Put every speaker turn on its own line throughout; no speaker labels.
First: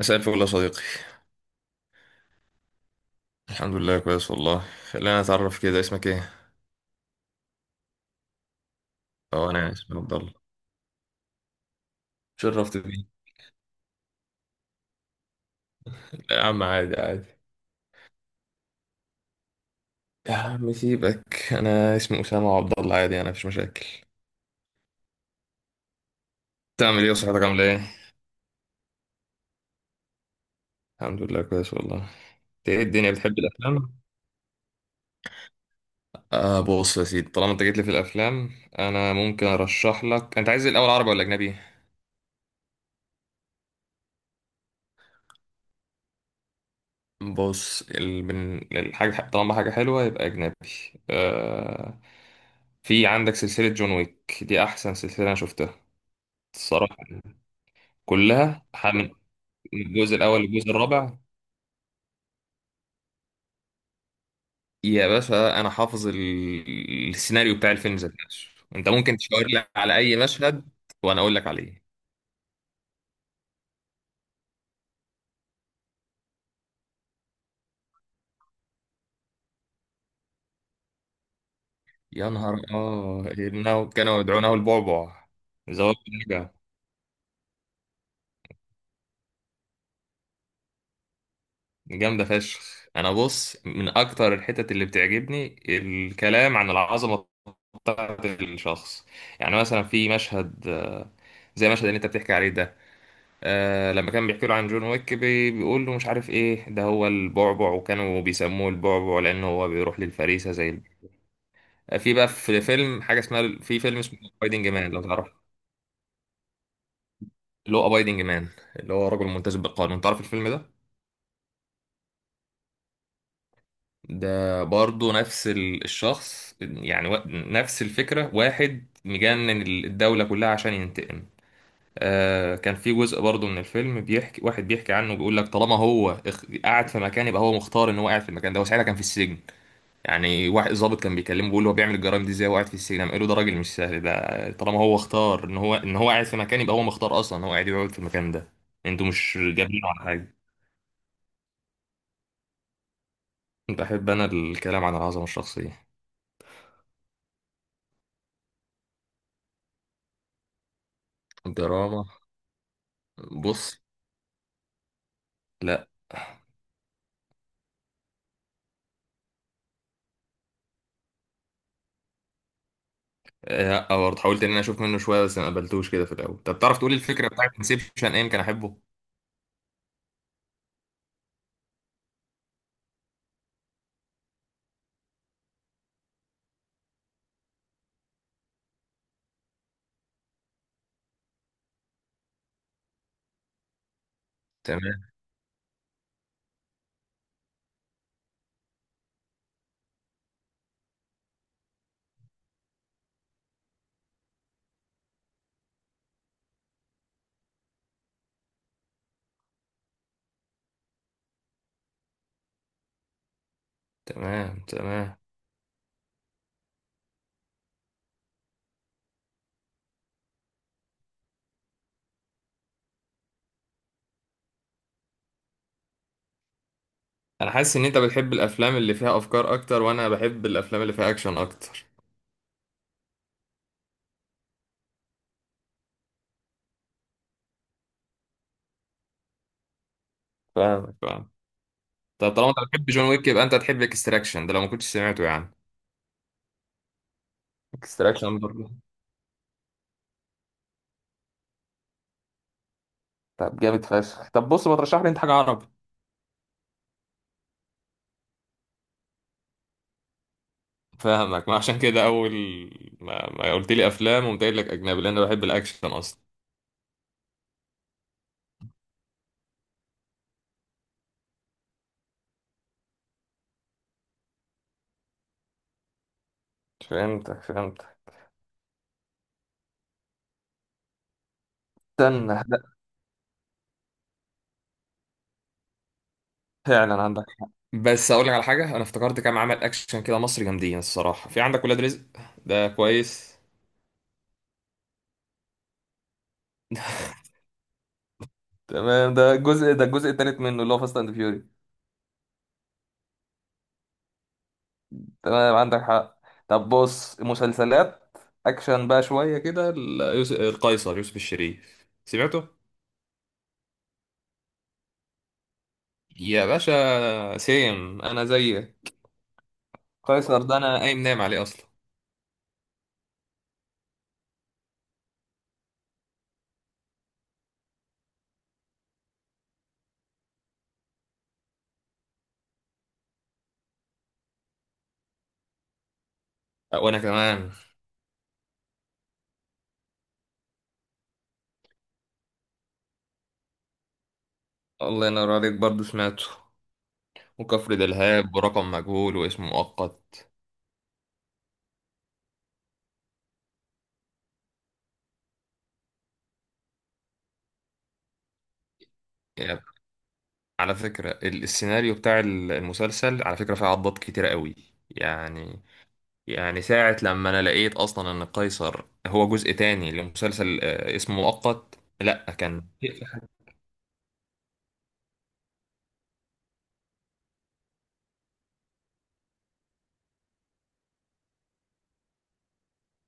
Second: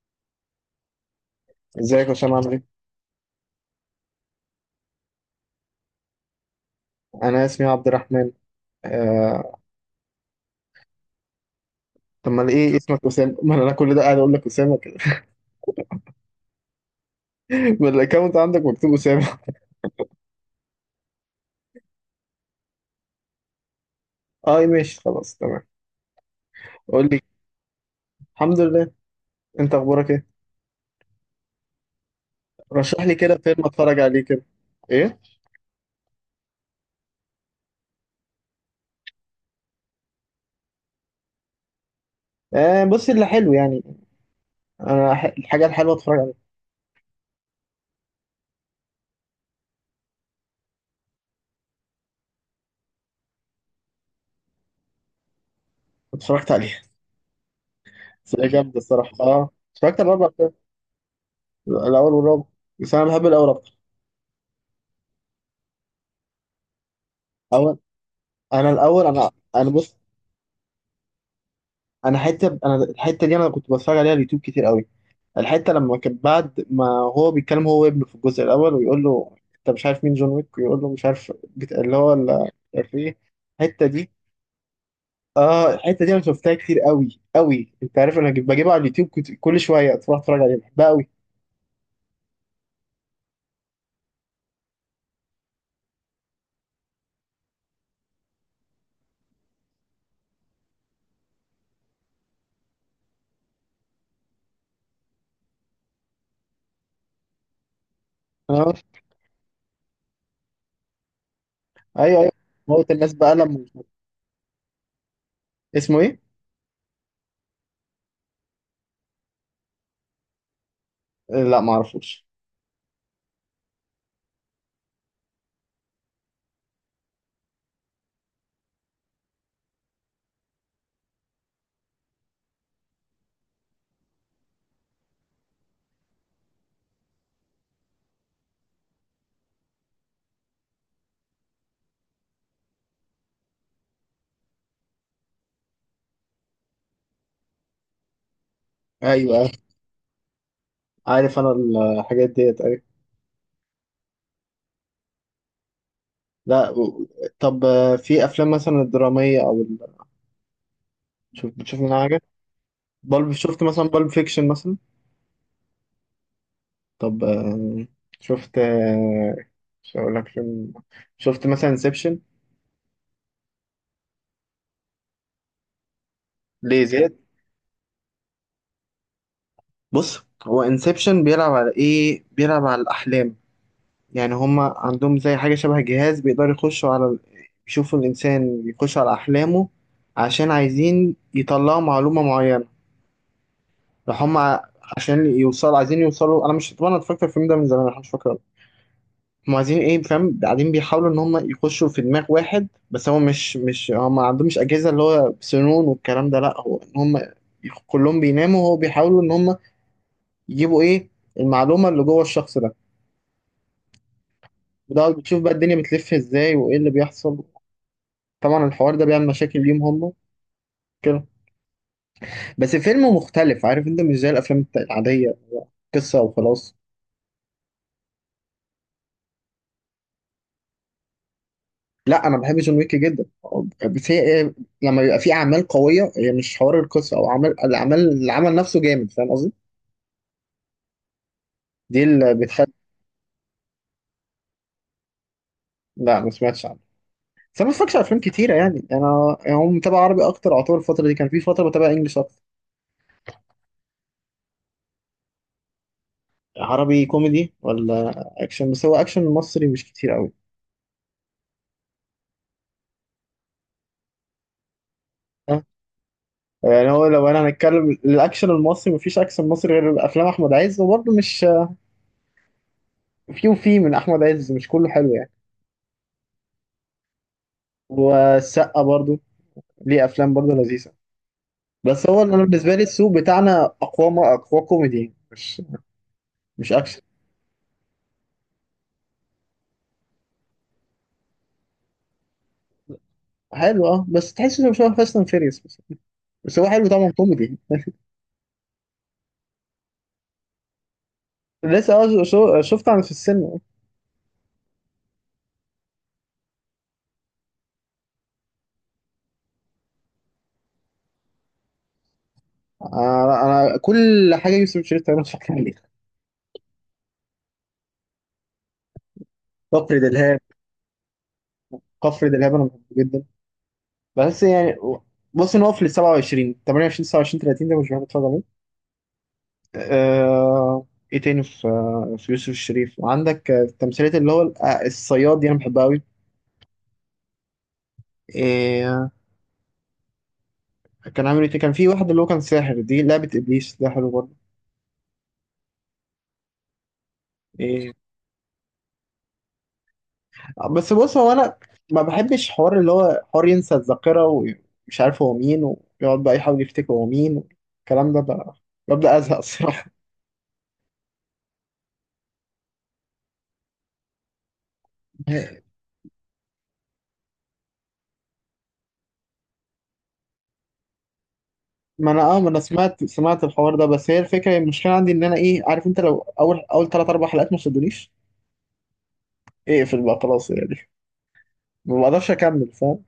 مساء الفل يا صديقي.
ازيك يا هشام عامل ايه؟
الحمد لله كويس والله. خلينا نتعرف كده، اسمك ايه؟
انا اسمي عبد الرحمن.
اه
آه...
انا يعني اسمي عبد الله.
طب ما ايه
شرفت
اسمك
بيه.
اسامه؟ ما انا كل ده قاعد اقول لك اسامه كده.
لا يا عم، عادي عادي.
ما الاكونت عندك مكتوب اسامه.
يا عم سيبك، انا اسمي اسامه عبد الله، عادي، انا مفيش مشاكل.
اه ماشي خلاص تمام.
تعمل
قول
ايه؟
لي،
وصحتك عامله ايه؟
الحمد لله. انت اخبارك ايه؟
الحمد لله كويس والله، انت؟ ايه
رشح
الدنيا،
لي كده
بتحب
فيلم
الافلام؟
اتفرج عليه كده. ايه؟
بص يا سيدي، طالما انت جيت لي في الافلام، انا ممكن ارشح لك. انت عايز الاول عربي ولا اجنبي؟
آه بص اللي حلو يعني، الحاجه الحلوه اتفرج عليها.
بص، من الحاجة، طالما حاجة حلوة يبقى أجنبي. آه... في عندك سلسلة جون ويك، دي أحسن سلسلة أنا شفتها
اتفرجت عليها،
الصراحة.
بس هي جامده الصراحه
من
اه. اتفرجت على
الجزء
الرابع
الأول
بتاعي،
للجزء الرابع.
الاول والرابع، بس انا بحب الاول اكتر.
يا باشا أنا حافظ السيناريو بتاع
اول
الفيلم ذات نفسه.
انا
أنت
الاول
ممكن
انا
تشاور لي
انا بص
على أي مشهد وأنا أقول لك عليه.
انا حته انا الحته دي انا كنت بتفرج عليها على اليوتيوب كتير قوي. الحته لما كان بعد ما هو بيتكلم هو وابنه في الجزء الاول، ويقول له انت مش عارف مين جون ويك، ويقول له مش عارف
يا
مش
نهار،
عارف ايه. الحته
إنه
دي،
كانوا يدعونه البعبع.
اه
زواج
الحته دي انا
النجا،
شفتها كتير قوي قوي. انت عارف انا بجيبها على اليوتيوب، كنت كل شويه تروح اتفرج عليها بحبها قوي.
جامدة فشخ. أنا بص، من أكتر الحتت اللي بتعجبني الكلام عن العظمة بتاعت الشخص. يعني مثلا في مشهد، زي المشهد اللي أنت بتحكي عليه ده. لما كان بيحكي له عن جون ويك، بيقول له مش عارف إيه، ده هو البعبع، وكانوا
اه
بيسموه البعبع لأنه هو بيروح للفريسة زي في
ايوه
بقى،
ايوه،
في
موت
فيلم
الناس
حاجة
بقى
اسمها،
لما
في فيلم اسمه أبايدنج مان، لو تعرف.
اسمه ايه؟
اللي هو أبايدنج مان، اللي هو رجل ملتزم بالقانون، تعرف الفيلم ده؟
لا ما اعرفوش.
ده برضه نفس الشخص يعني، نفس الفكرة، واحد مجنن الدولة كلها عشان ينتقم. كان في جزء برضه من الفيلم بيحكي، واحد بيحكي عنه، بيقول لك طالما هو قاعد في مكان، يبقى هو مختار ان هو قاعد في المكان ده، وساعتها كان في السجن. يعني واحد ضابط كان بيكلمه بيقول له هو بيعمل الجرائم دي ازاي وقاعد في السجن، قام قال له ده راجل مش سهل، ده طالما هو اختار ان هو قاعد في مكان، يبقى هو مختار اصلا ان هو قاعد يقعد في المكان ده. انتوا
ايوه
مش
أيوة،
جابينه على حاجة.
عارف انا الحاجات ديت ايوه.
بحب انا الكلام عن العظمة الشخصية.
لا و- طب في افلام مثلا الدراميه او شوف بتشوف منها
دراما.
حاجه؟ شفت
بص.
مثلا بالب فيكشن مثلا؟
لا.
طب شفت مش هقول لك فيلم، شفت مثلا انسبشن؟
برضه حاولت ان انا اشوف منه شويه، بس ما قبلتوش كده في الاول. طب تعرف
ليه
تقولي
زياد.
الفكره بتاعت انسبشن ايه، يمكن احبه.
بص هو انسبشن بيلعب على ايه، بيلعب على الاحلام. يعني هما عندهم زي حاجه شبه جهاز بيقدروا يخشوا على يشوفوا الانسان، يخش على احلامه عشان عايزين يطلعوا معلومه معينه. راح هما ع-
تمام.
عشان يوصلوا، عايزين يوصلوا. انا مش، طبعا أنا اتفرجت على الفيلم ده من زمان، انا مش فاكره هم عايزين ايه، فاهم؟ قاعدين بيحاولوا ان هم يخشوا في دماغ واحد، بس هو مش هم، ما عندهمش اجهزه اللي هو سنون والكلام ده، لا هو ان هم كلهم بيناموا، وهو بيحاولوا ان هم يجيبوا ايه، المعلومه اللي جوه الشخص ده.
تمام.
وده
تمام.
بتشوف بقى الدنيا بتلف ازاي وايه اللي بيحصل. طبعا الحوار ده بيعمل مشاكل ليهم هم كده. بس فيلم مختلف، عارف؟ انت مش زي الافلام العاديه، هو قصه وخلاص.
انا حاسس ان انت بتحب الافلام اللي فيها افكار اكتر، وانا بحب الافلام اللي فيها اكشن اكتر.
لا انا بحب جون ويك جدا، بس هي لما بيبقى في اعمال قويه، هي مش حوار القصه او عمل الاعمال، العمل نفسه جامد، فاهم قصدي؟
فاهمك، فاهم.
دي اللي
طب طالما انت
بتخلي.
بتحب جون ويك، يبقى انت تحب اكستراكشن ده لو ما كنتش سمعته يعني.
لا ما سمعتش عنه. بس انا ما بتفرجش على افلام
اكستراكشن
كتيره
برضه.
يعني، انا يعني هم متابع عربي اكتر. اعتبر الفتره دي كان في فتره بتابع انجلش اكتر.
طب جامد فشخ. طب بص، ما ترشح لي انت حاجه عربي.
عربي كوميدي ولا اكشن؟ بس هو اكشن مصري مش كتير قوي.
فاهمك، ما عشان كده اول ما قلت لي افلام وقمت قايل لك اجنبي، لان انا بحب
أه؟
الاكشن اصلا.
يعني هو لو انا هنتكلم الاكشن المصري، مفيش اكشن مصري غير افلام احمد عز، وبرضه مش، في وفي، من احمد عز مش كله حلو يعني.
فهمتك فهمتك.
والسقا برضه ليه افلام برضه لذيذه. بس هو
استنى.
انا بالنسبه لي السوق بتاعنا اقوى، ما اقوى كوميدي مش اكشن.
فعلا عندك حق، بس اقول لك على حاجه، انا افتكرت كام عمل اكشن كده مصري جامدين الصراحه، في عندك ولاد رزق، ده كويس.
حلو اه، بس تحس انه شبه فاست اند فيريوس بس، بس هو حلو طبعا كوميدي.
تمام. ده الجزء، الجزء التالت منه اللي هو فاست اند فيوري.
لسه اه، شفت عن في السينما.
تمام عندك حق. طب بص، مسلسلات اكشن بقى شويه كده، القيصر، يوسف الشريف، سمعته؟
انا، كل حاجه يوسف شريف تقريبا اتفرجت عليها.
يا باشا سيم، انا زيك.
كفر دلهاب،
قيصر ده انا قايم نايم عليه اصلا.
كفر دلهاب انا بحبه جدا، بس يعني بص ان هو في ال 27 28 29 30 ده مش بحب اتفرج عليه. آه، ايه تاني في، في يوسف الشريف عندك تمثيلات اللي هو الصياد دي انا بحبها
أه، وانا كمان.
قوي. كان عامل ايه تاني؟ كان في واحد اللي هو كان ساحر، دي لعبة ابليس، ده حلو برضه.
الله ينور عليك، برضه سمعته، وكفر
ايه
دلهاب ورقم مجهول واسم مؤقت.
بس بص، هو انا ما بحبش حوار اللي هو حوار ينسى الذاكرة ومش عارف هو مين، ويقعد بقى يحاول يفتكر هو مين، الكلام ده بقى ببدأ ازهق الصراحة.
على فكرة السيناريو بتاع المسلسل على فكرة فيه عضات كتيرة قوي. يعني يعني ساعة لما أنا لقيت أصلا إن قيصر هو جزء تاني لمسلسل اسمه مؤقت.
ما انا
لأ
اه، ما انا
كان.
سمعت الحوار ده، بس هي الفكرة المشكلة عندي ان انا ايه، عارف؟ انت لو اول ثلاث اربع حلقات ما شدونيش، اقفل بقى خلاص يعني، ما بقدرش اكمل فاهم.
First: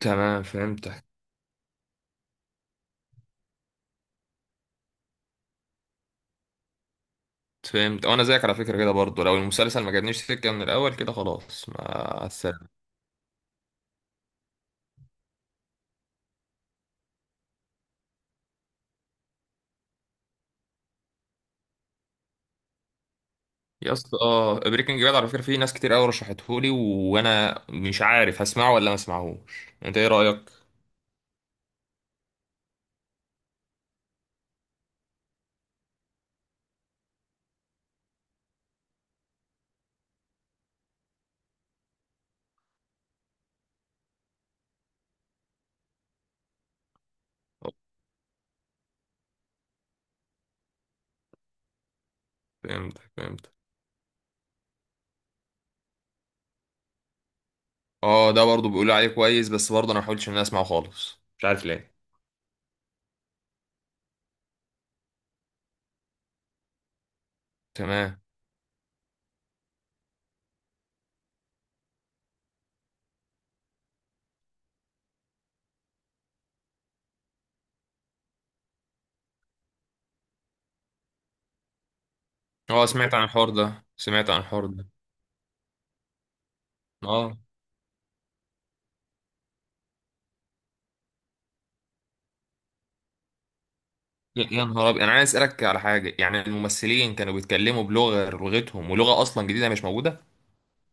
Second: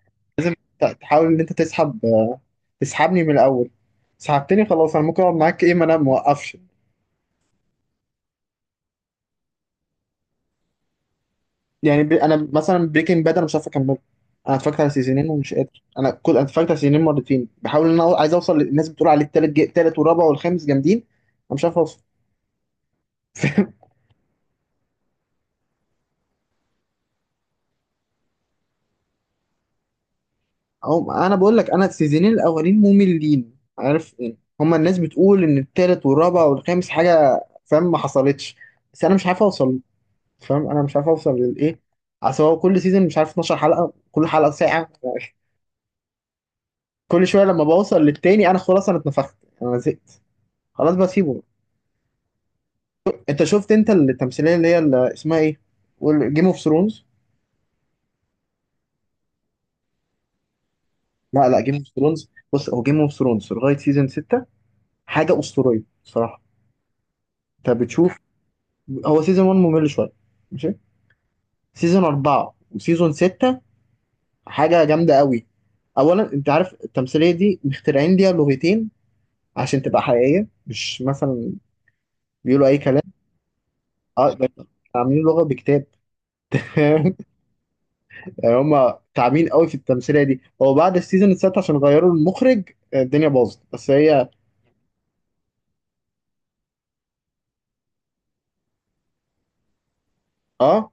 تمام فهمتك
تحاول ان انت تسحب تسحبني من الاول، سحبتني خلاص، انا ممكن اقعد معاك. ايه، ما انا موقفش.
فهمت. وأنا زيك على فكرة كده برضه، لو المسلسل ما جابنيش سكة من الأول كده خلاص مع
يعني انا
السلامة.
مثلا بريكنج باد انا مش عارف اكمله. انا اتفرجت على سيزونين ومش قادر، انا اتفرجت على سيزونين مرتين، بحاول ان انا عايز اوصل، للناس بتقول عليه التالت التالت والرابع والخامس جامدين، انا مش عارف اوصل.
يا اسطى، بريكنج باد على فكرة فيه ناس كتير قوي رشحتهولي، وأنا مش عارف هسمعه ولا ما اسمعهوش، أنت إيه رأيك؟
انا بقول لك، انا السيزونين الاولين مملين، عارف يعني؟ هما الناس بتقول ان التالت والرابع والخامس حاجه، فاهم؟ ما حصلتش، بس انا مش عارف اوصل، فاهم؟ انا مش عارف اوصل للايه. اصل هو كل سيزون مش عارف 12 حلقه، كل حلقه ساعه. كل شويه لما بوصل للتاني انا خلاص، انا اتنفخت انا زهقت، خلاص بسيبه.
فهمتك
انت
فهمت.
شفت انت التمثيليه اللي هي اللي اسمها ايه، جيم اوف ثرونز؟
اه، ده برضه بيقولوا عليه كويس، بس برضه انا ما حاولتش ان انا اسمعه خالص، مش
لا
عارف
جيم اوف
ليه.
ثرونز بص، هو جيم اوف ثرونز لغايه سيزون 6 حاجه اسطوريه بصراحه. انت
تمام.
بتشوف، هو سيزون 1 ممل شويه، ماشي، سيزون 4 وسيزون 6 حاجه جامده قوي. اولا انت عارف التمثيليه دي مخترعين ليها لغتين عشان تبقى حقيقيه، مش مثلا بيقولوا اي
اه،
كلام.
سمعت عن الحوار ده، سمعت
اه
عن
ده،
الحوار ده.
عاملين لغه بكتاب.
اه.
يعني هم تعبين قوي في التمثيليه دي. هو بعد السيزون السادس عشان غيروا المخرج الدنيا باظت، بس هي
يا نهار ابيض، انا عايز اسالك على حاجه، يعني الممثلين كانوا بيتكلموا بلغه غير لغتهم، ولغه اصلا جديده مش موجوده؟
اه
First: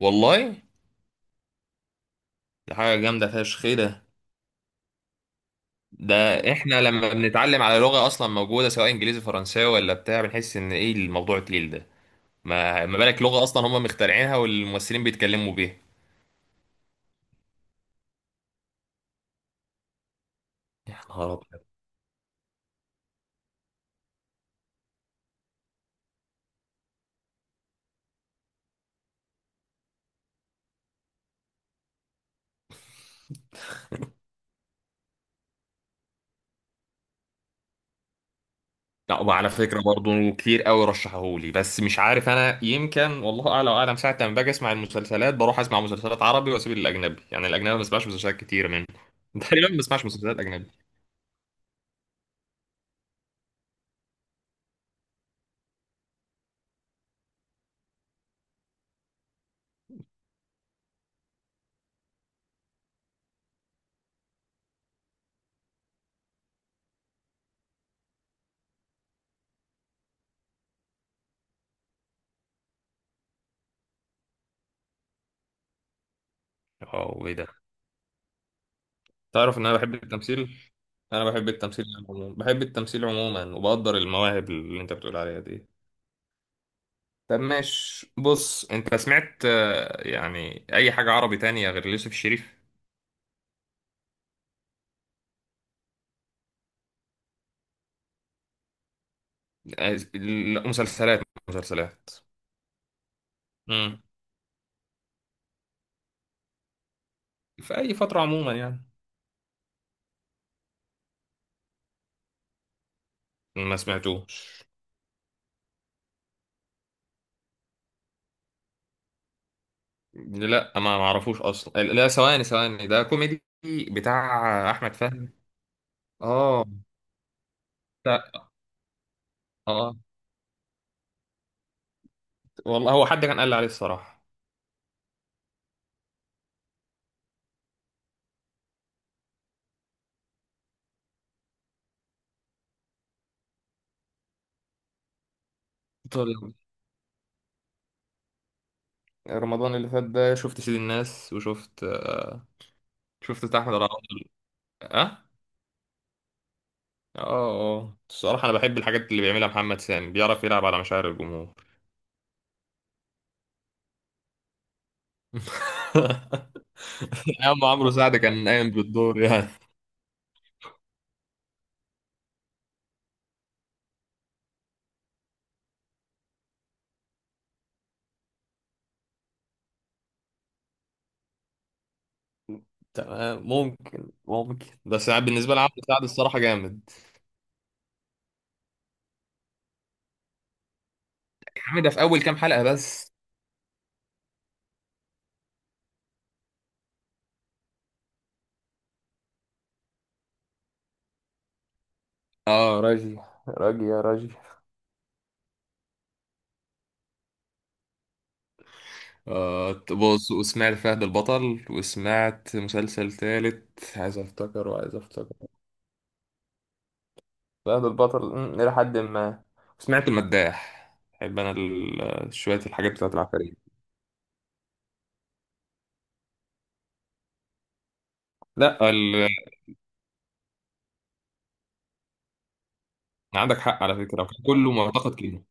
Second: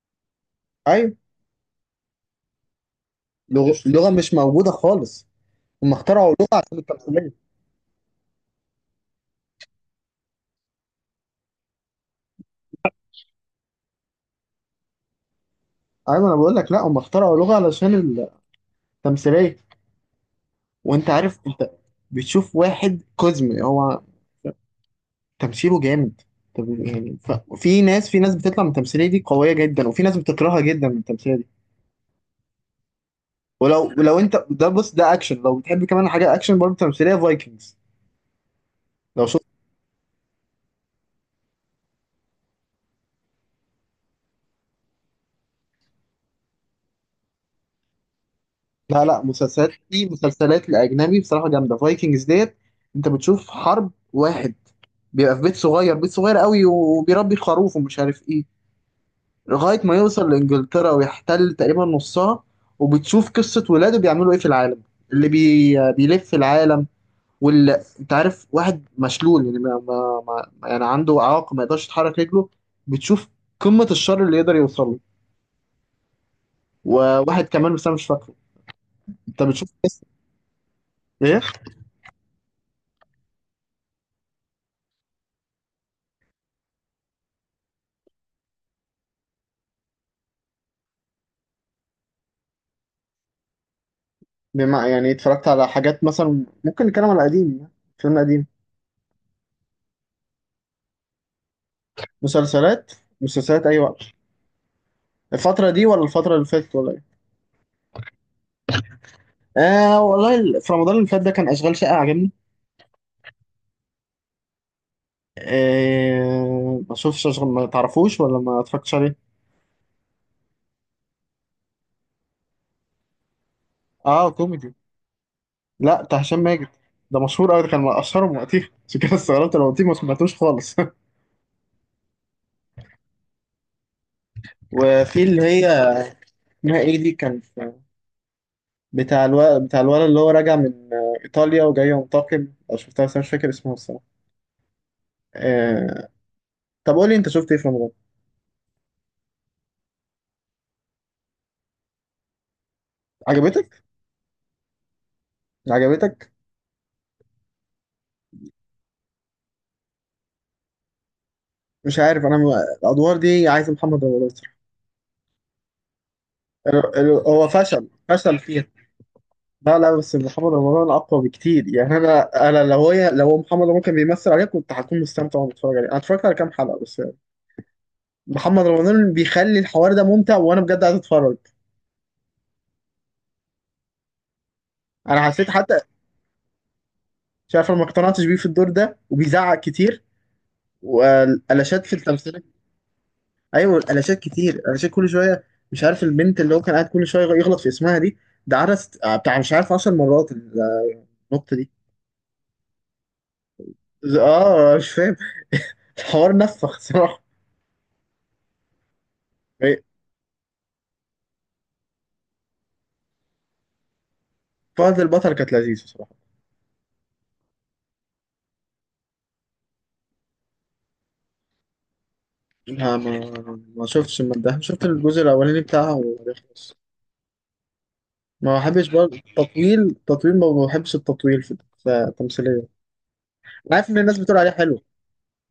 والله؟
ايوه،
دي حاجه جامده فشخ، ايه ده.
لغه مش موجوده خالص، هم
ده
اخترعوا لغه
احنا لما
تمثيليه.
بنتعلم على لغه اصلا موجوده، سواء انجليزي فرنساوي ولا بتاع، بنحس ان ايه الموضوع التقيل ده، ما بالك لغه اصلا هم مخترعينها والممثلين بيتكلموا بيها.
ايوه انا بقول لك، لا هم اخترعوا لغه علشان التمثيليه.
يا
وانت عارف
نهار.
انت بتشوف واحد كوزمي، هو تمثيله جامد. طب يعني في ناس بتطلع من التمثيليه دي قويه جدا، وفي ناس بتكرهها جدا من التمثيليه دي. ولو انت ده بص، ده اكشن لو بتحب، كمان حاجه اكشن برضه تمثيليه فايكنجز.
لا،
لو
وعلى فكرة برضه كتير قوي رشحهولي، بس مش عارف انا، يمكن والله اعلى واعلم، ساعة لما باجي اسمع المسلسلات بروح اسمع مسلسلات عربي واسيب الاجنبي، يعني الاجنبي ما بسمعش مسلسلات كتير منه.
لا لا،
تقريبا
مسلسلات
ما بسمعش
دي
مسلسلات
مسلسلات
اجنبي.
الأجنبي بصراحة جامدة، فايكنجز ديت. أنت بتشوف حرب واحد بيبقى في بيت صغير قوي، وبيربي خروف ومش عارف إيه، لغاية ما يوصل لإنجلترا ويحتل تقريبا نصها. وبتشوف قصة ولاده بيعملوا إيه في العالم، بيلف في العالم، واللي أنت عارف واحد مشلول، يعني ما... ما... ما... يعني عنده إعاقة ما يقدرش يتحرك رجله. بتشوف قمة الشر اللي يقدر يوصل له.
اه، وايه
وواحد
ده.
كمان بس أنا مش فاكره. أنت
تعرف ان
بتشوف
انا بحب
قصة.
التمثيل، انا
إيه؟
بحب التمثيل عموما، بحب التمثيل عموما، وبقدر المواهب اللي انت بتقول عليها دي. طب ماشي، بص، انت سمعت، يعني اي حاجة عربي تانية غير يوسف الشريف؟
بما يعني اتفرجت على حاجات، مثلا ممكن نتكلم على قديم، فيلم قديم؟
لا، مسلسلات. مسلسلات.
مسلسلات، مسلسلات أي وقت،
امم
الفترة دي ولا الفترة اللي فاتت ولا إيه؟
في اي فترة عموما يعني.
آه والله في رمضان اللي فات ده كان أشغال شقة عجبني.
ما سمعتوش.
آه ما شوفش أشغال، ما تعرفوش ولا ما اتفرجتش عليه؟
لا، ما اعرفوش اصلا، لا ثواني ثواني، ده كوميدي
آه
بتاع
كوميدي،
احمد فهمي؟
لا بتاع هشام
اه.
ماجد. ده مشهور أوي، ده كان من
لا
أشهرهم وقتها. عشان كده استغربت لو قلتيه ما
اه
سمعتوش خالص.
والله، هو حد كان قال لي عليه الصراحه.
وفي اللي هي اسمها إيه دي، بتاع الولد، بتاع الولد اللي هو راجع من إيطاليا وجاي ينتقم. أو شفتها بس أنا مش فاكر اسمها الصراحة. آه،
طول.
طب قول لي انت شفت ايه في رمضان.
رمضان اللي فات ده شفت سيد الناس، وشفت شفت بتاع احمد
عجبتك؟
رمضان. اه.
عجبتك؟
اه. اه الصراحه، انا بحب الحاجات اللي بيعملها محمد سامي، بيعرف يلعب على مشاعر الجمهور.
مش عارف انا الادوار دي عايز محمد رمضان صراحة. هو
ايام
فشل
عمرو سعد
فشل
كان
فيها.
قايم بالدور يعني.
لا لا، بس محمد رمضان اقوى بكتير يعني. انا لو هي، لو محمد رمضان كان بيمثل عليه كنت هكون مستمتع وانا بتفرج عليه. انا اتفرجت على كام حلقه بس يعني. محمد رمضان بيخلي الحوار ده ممتع، وانا بجد عايز اتفرج.
تمام، ممكن بس
انا
يعني،
حسيت
بالنسبه لعمرو
حتى،
سعد الصراحه جامد.
شايف انا ما اقتنعتش بيه في الدور ده، وبيزعق كتير
يا عم
والالاشات
ده
في
في اول كام
التمثيل.
حلقة بس.
ايوه الالاشات كتير، الالاشات كل شويه. مش عارف البنت اللي هو كان قاعد كل شويه يغلط في اسمها دي، ده عرس بتاع مش عارف 10 مرات النقطه دي.
اه، راجي. راجي يا راجي.
اه مش فاهم، الحوار نفخ صراحه. إيه،
بص، وسمعت فهد البطل، وسمعت مسلسل تالت عايز افتكر وعايز
فهد
افتكر.
البطل كانت لذيذه صراحه.
فهد البطل إلى حد ما. سمعت المداح، بحب انا شوية الحاجات
لا
بتاعت
ما
العفاريت.
ما شفتش من ده، شفت الجزء الاولاني بتاعها وخلاص. ما بحبش
لا،
برضه التطويل، تطويل ما بحبش التطويل في، في التمثيليه.
عندك
انا
حق
عارف
على
ان الناس
فكرة،
بتقول
كان
عليه
كله
حلو.
معتقد كده.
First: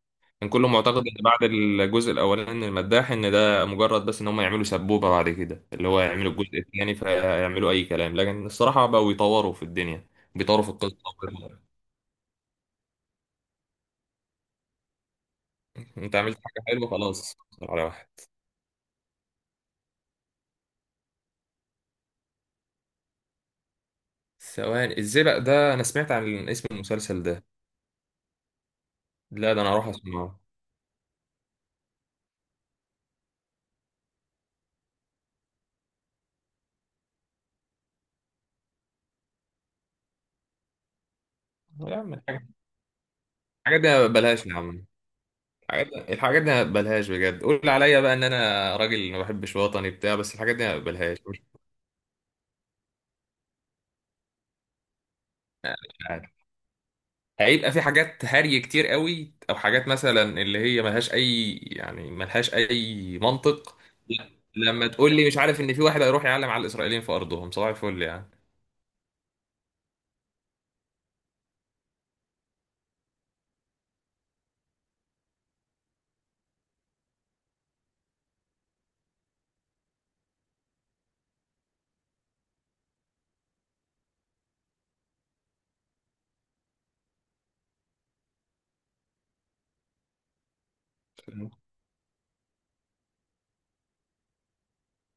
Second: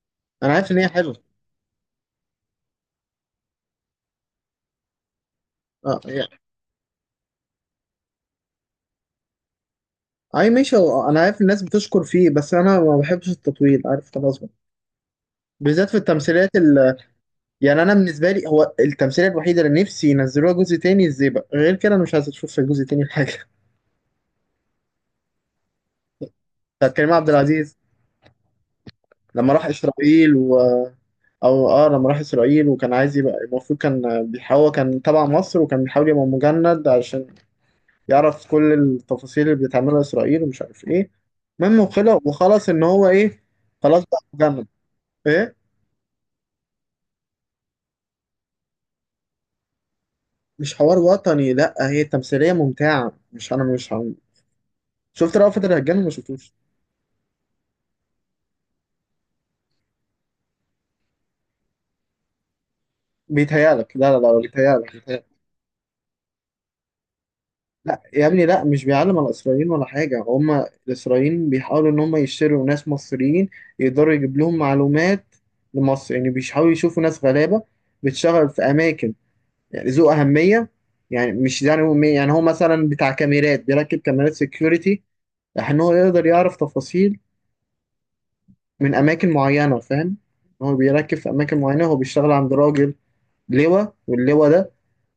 كان
انا
كله
عارف ان هي
معتقد
حلوه،
ان بعد الجزء الاولاني من المداح ان ده مجرد بس ان هم يعملوا سبوبه، بعد كده اللي
اه
هو يعملوا
يعني.
الجزء الثاني فيعملوا اي كلام، لكن الصراحه بقوا يطوروا في الدنيا،
اي
بيطوروا في
ماشي،
القصه.
انا عارف الناس بتشكر فيه، بس انا ما بحبش التطويل، عارف؟ خلاص بقى، بالذات في
انت عملت
التمثيليات
حاجه حلوه خلاص.
يعني
على
انا
واحد.
بالنسبه لي هو التمثيليه الوحيده اللي نفسي ينزلوها جزء تاني الزيبق، غير كده انا مش عايز اشوف في جزء تاني حاجه.
ثواني، الزئبق ده انا سمعت عن اسم
بتاعت كريم
المسلسل
عبد
ده.
العزيز. لما
لا، ده
راح
انا هروح
اسرائيل
اسمعه.
و، او اه لما راح اسرائيل وكان عايز يبقى، المفروض كان بيحاول، كان تبع مصر وكان بيحاول يبقى مجند عشان يعرف كل التفاصيل اللي بتعملها اسرائيل ومش عارف ايه. المهم
يا عم
وخلص،
الحاجات،
وخلص ان هو ايه،
الحاجات دي
خلاص
أنا
بقى
بلاش. يا
مجند.
عم
ايه
الحاجات دي، أنا بلاش بجد، قول عليا بقى ان انا راجل ما بحبش وطني بتاع، بس الحاجات دي
مش
أنا
حوار
بلاش.
وطني، لا هي تمثيليه ممتعه، مش انا مش شفت رأفت الهجان ولا ما شفتوش؟
هيبقى في حاجات هري كتير قوي، او حاجات مثلا اللي هي ملهاش اي يعني، ملهاش اي منطق.
بيتهيألك، لا لا
لا،
لا
لما
بيتهيألك،
تقول
بيتهيألك.
لي مش عارف ان في واحد هيروح يعلم على الاسرائيليين في ارضهم، صباح الفل
يا
يعني.
ابني لا، مش بيعلم على الإسرائيليين ولا حاجة. هما الإسرائيليين بيحاولوا إن هما يشتروا ناس مصريين يقدروا يجيب لهم معلومات لمصر. يعني بيحاولوا يشوفوا ناس غلابة بتشتغل في أماكن يعني ذو أهمية. يعني مش يعني هو، يعني هو مثلا بتاع كاميرات، بيركب كاميرات سيكيورتي عشان هو يقدر يعرف تفاصيل من أماكن معينة، فاهم؟ هو بيركب في
فهمت-
أماكن معينة، هو بيشتغل عند راجل لواء، واللواء ده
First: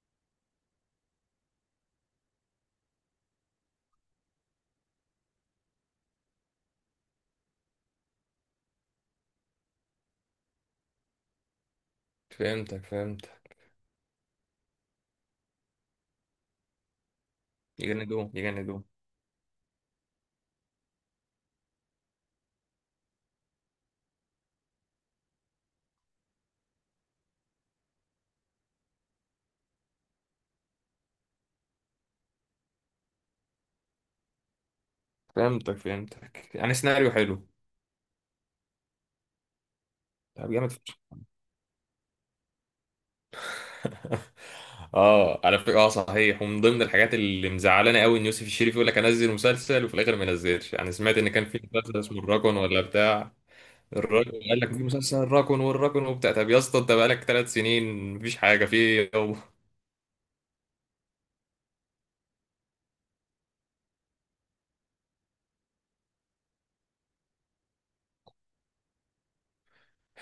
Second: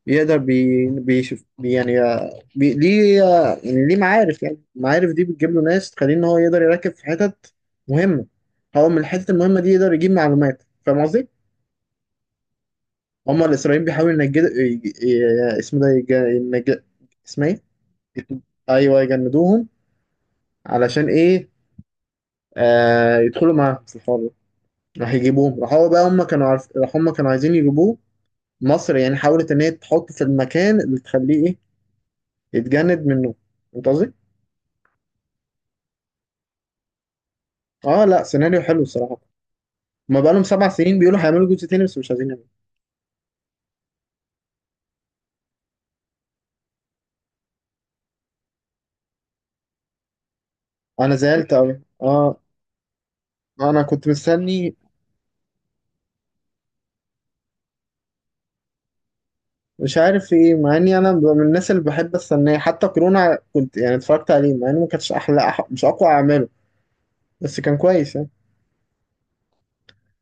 يقدر بيشوف يعني بي ليه يعني ليه معارف، يعني المعارف دي بتجيب له ناس تخليه ان هو يقدر يركز في حتت مهمه. هو من الحتت المهمه دي يقدر يجيب معلومات، فاهم قصدي؟
فهمتك
هما
فهمتك.
الاسرائيليين بيحاولوا ي- اسمه ده ينجد، اسمها ايه؟ يت-
يجندوه يجندوه.
ايوه يجندوهم. علشان ايه؟ آه يدخلوا معاهم في الحوار ده. راح يجيبوهم راح هو بقى هما كانوا عارف، هما كانوا عايزين يجيبوه مصر يعني، حاولت ان هي تحطه في المكان اللي تخليه ايه، يتجند منه، انت قصدي؟
فهمتك فهمتك، يعني سيناريو حلو.
اه لا، سيناريو حلو الصراحه. ما بقالهم
طب
سبع
جامد فشخ.
سنين بيقولوا هيعملوا جزء تاني، بس مش عايزين يعملوا.
اه على فكره، اه صحيح، ومن ضمن الحاجات اللي مزعلانه قوي، ان يوسف الشريف يقول لك انزل مسلسل وفي الاخر ما ينزلش، يعني
انا
سمعت ان كان
زعلت
في
قوي
مسلسل اسمه
اه،
الراكون ولا بتاع.
انا كنت
الراجل قال لك
مستني.
في مسلسل الراكون، والراكون، وبتاع، طب يا اسطى انت بقالك ثلاث سنين مفيش حاجه، في إيه؟ هو.
مش عارف في ايه، مع اني انا من الناس اللي بحب استناه. حتى كورونا كنت يعني اتفرجت عليه، مع انه ما كانش احلى، مش اقوى اعماله، بس كان كويس يعني.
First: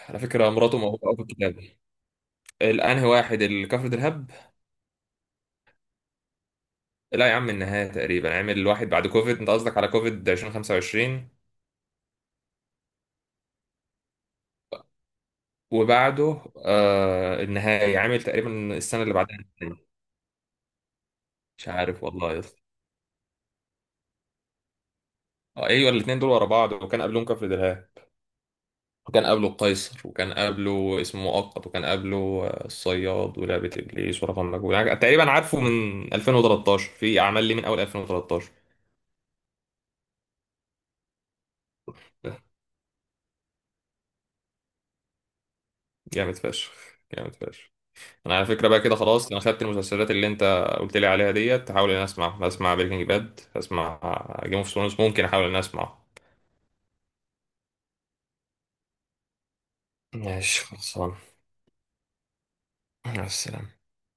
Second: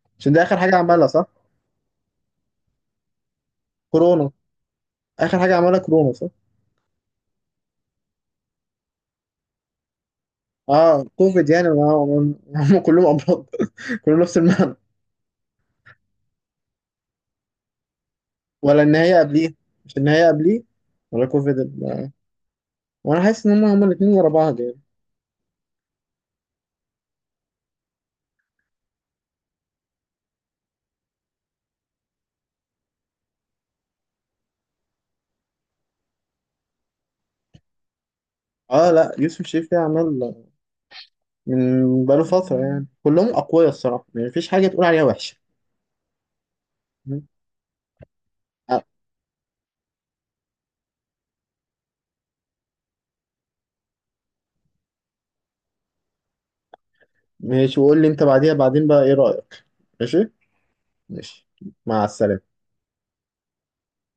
على
عشان ده
فكره
اخر حاجه
مراته
عملها،
موجوده في
صح؟
الكتاب. الانهي واحد، الكفر
كورونا
دلهاب؟
اخر حاجه عملها كورونا صح.
لا يا عم، النهايه تقريبا عامل واحد بعد كوفيد، انت قصدك على كوفيد؟
اه
2025
كوفيد، يعني ما هم كلهم امراض. كلهم نفس المعنى.
وبعده النهايه، عامل تقريبا
ولا
السنه اللي
النهايه
بعدها
قبليه؟
النهاية.
مش النهايه قبليه؟ ولا كوفيد
مش عارف والله يا اسطى.
وانا حاسس ان هم هما الاثنين ورا بعض يعني.
ايوه، الاثنين دول ورا بعض، وكان قبلهم كفر دلهاب، وكان قبله القيصر، وكان قبله اسمه مؤقت، وكان قبله الصياد ولعبة إبليس ورقم مجهول، يعني تقريبا عارفه من 2013، في أعمال ليه من أول 2013.
اه لا يوسف شريف ليه اعمال من بقاله فترة يعني، كلهم أقوياء الصراحة، يعني مفيش حاجة تقول عليها وحشة.
جامد فشخ. جامد فشخ. أنا على فكرة بقى
أه.
كده خلاص، أنا خدت المسلسلات اللي أنت قلت لي عليها ديت. هحاول إن أنا أسمع، هسمع بريكنج باد، هسمع جيم اوف ثرونز، ممكن أحاول إن أنا أسمعه.
ماشي وقول لي أنت بعديها بعدين بقى إيه رأيك. ماشي.
ماشي خلصان.
ماشي، مع السلامة.
مع السلامة.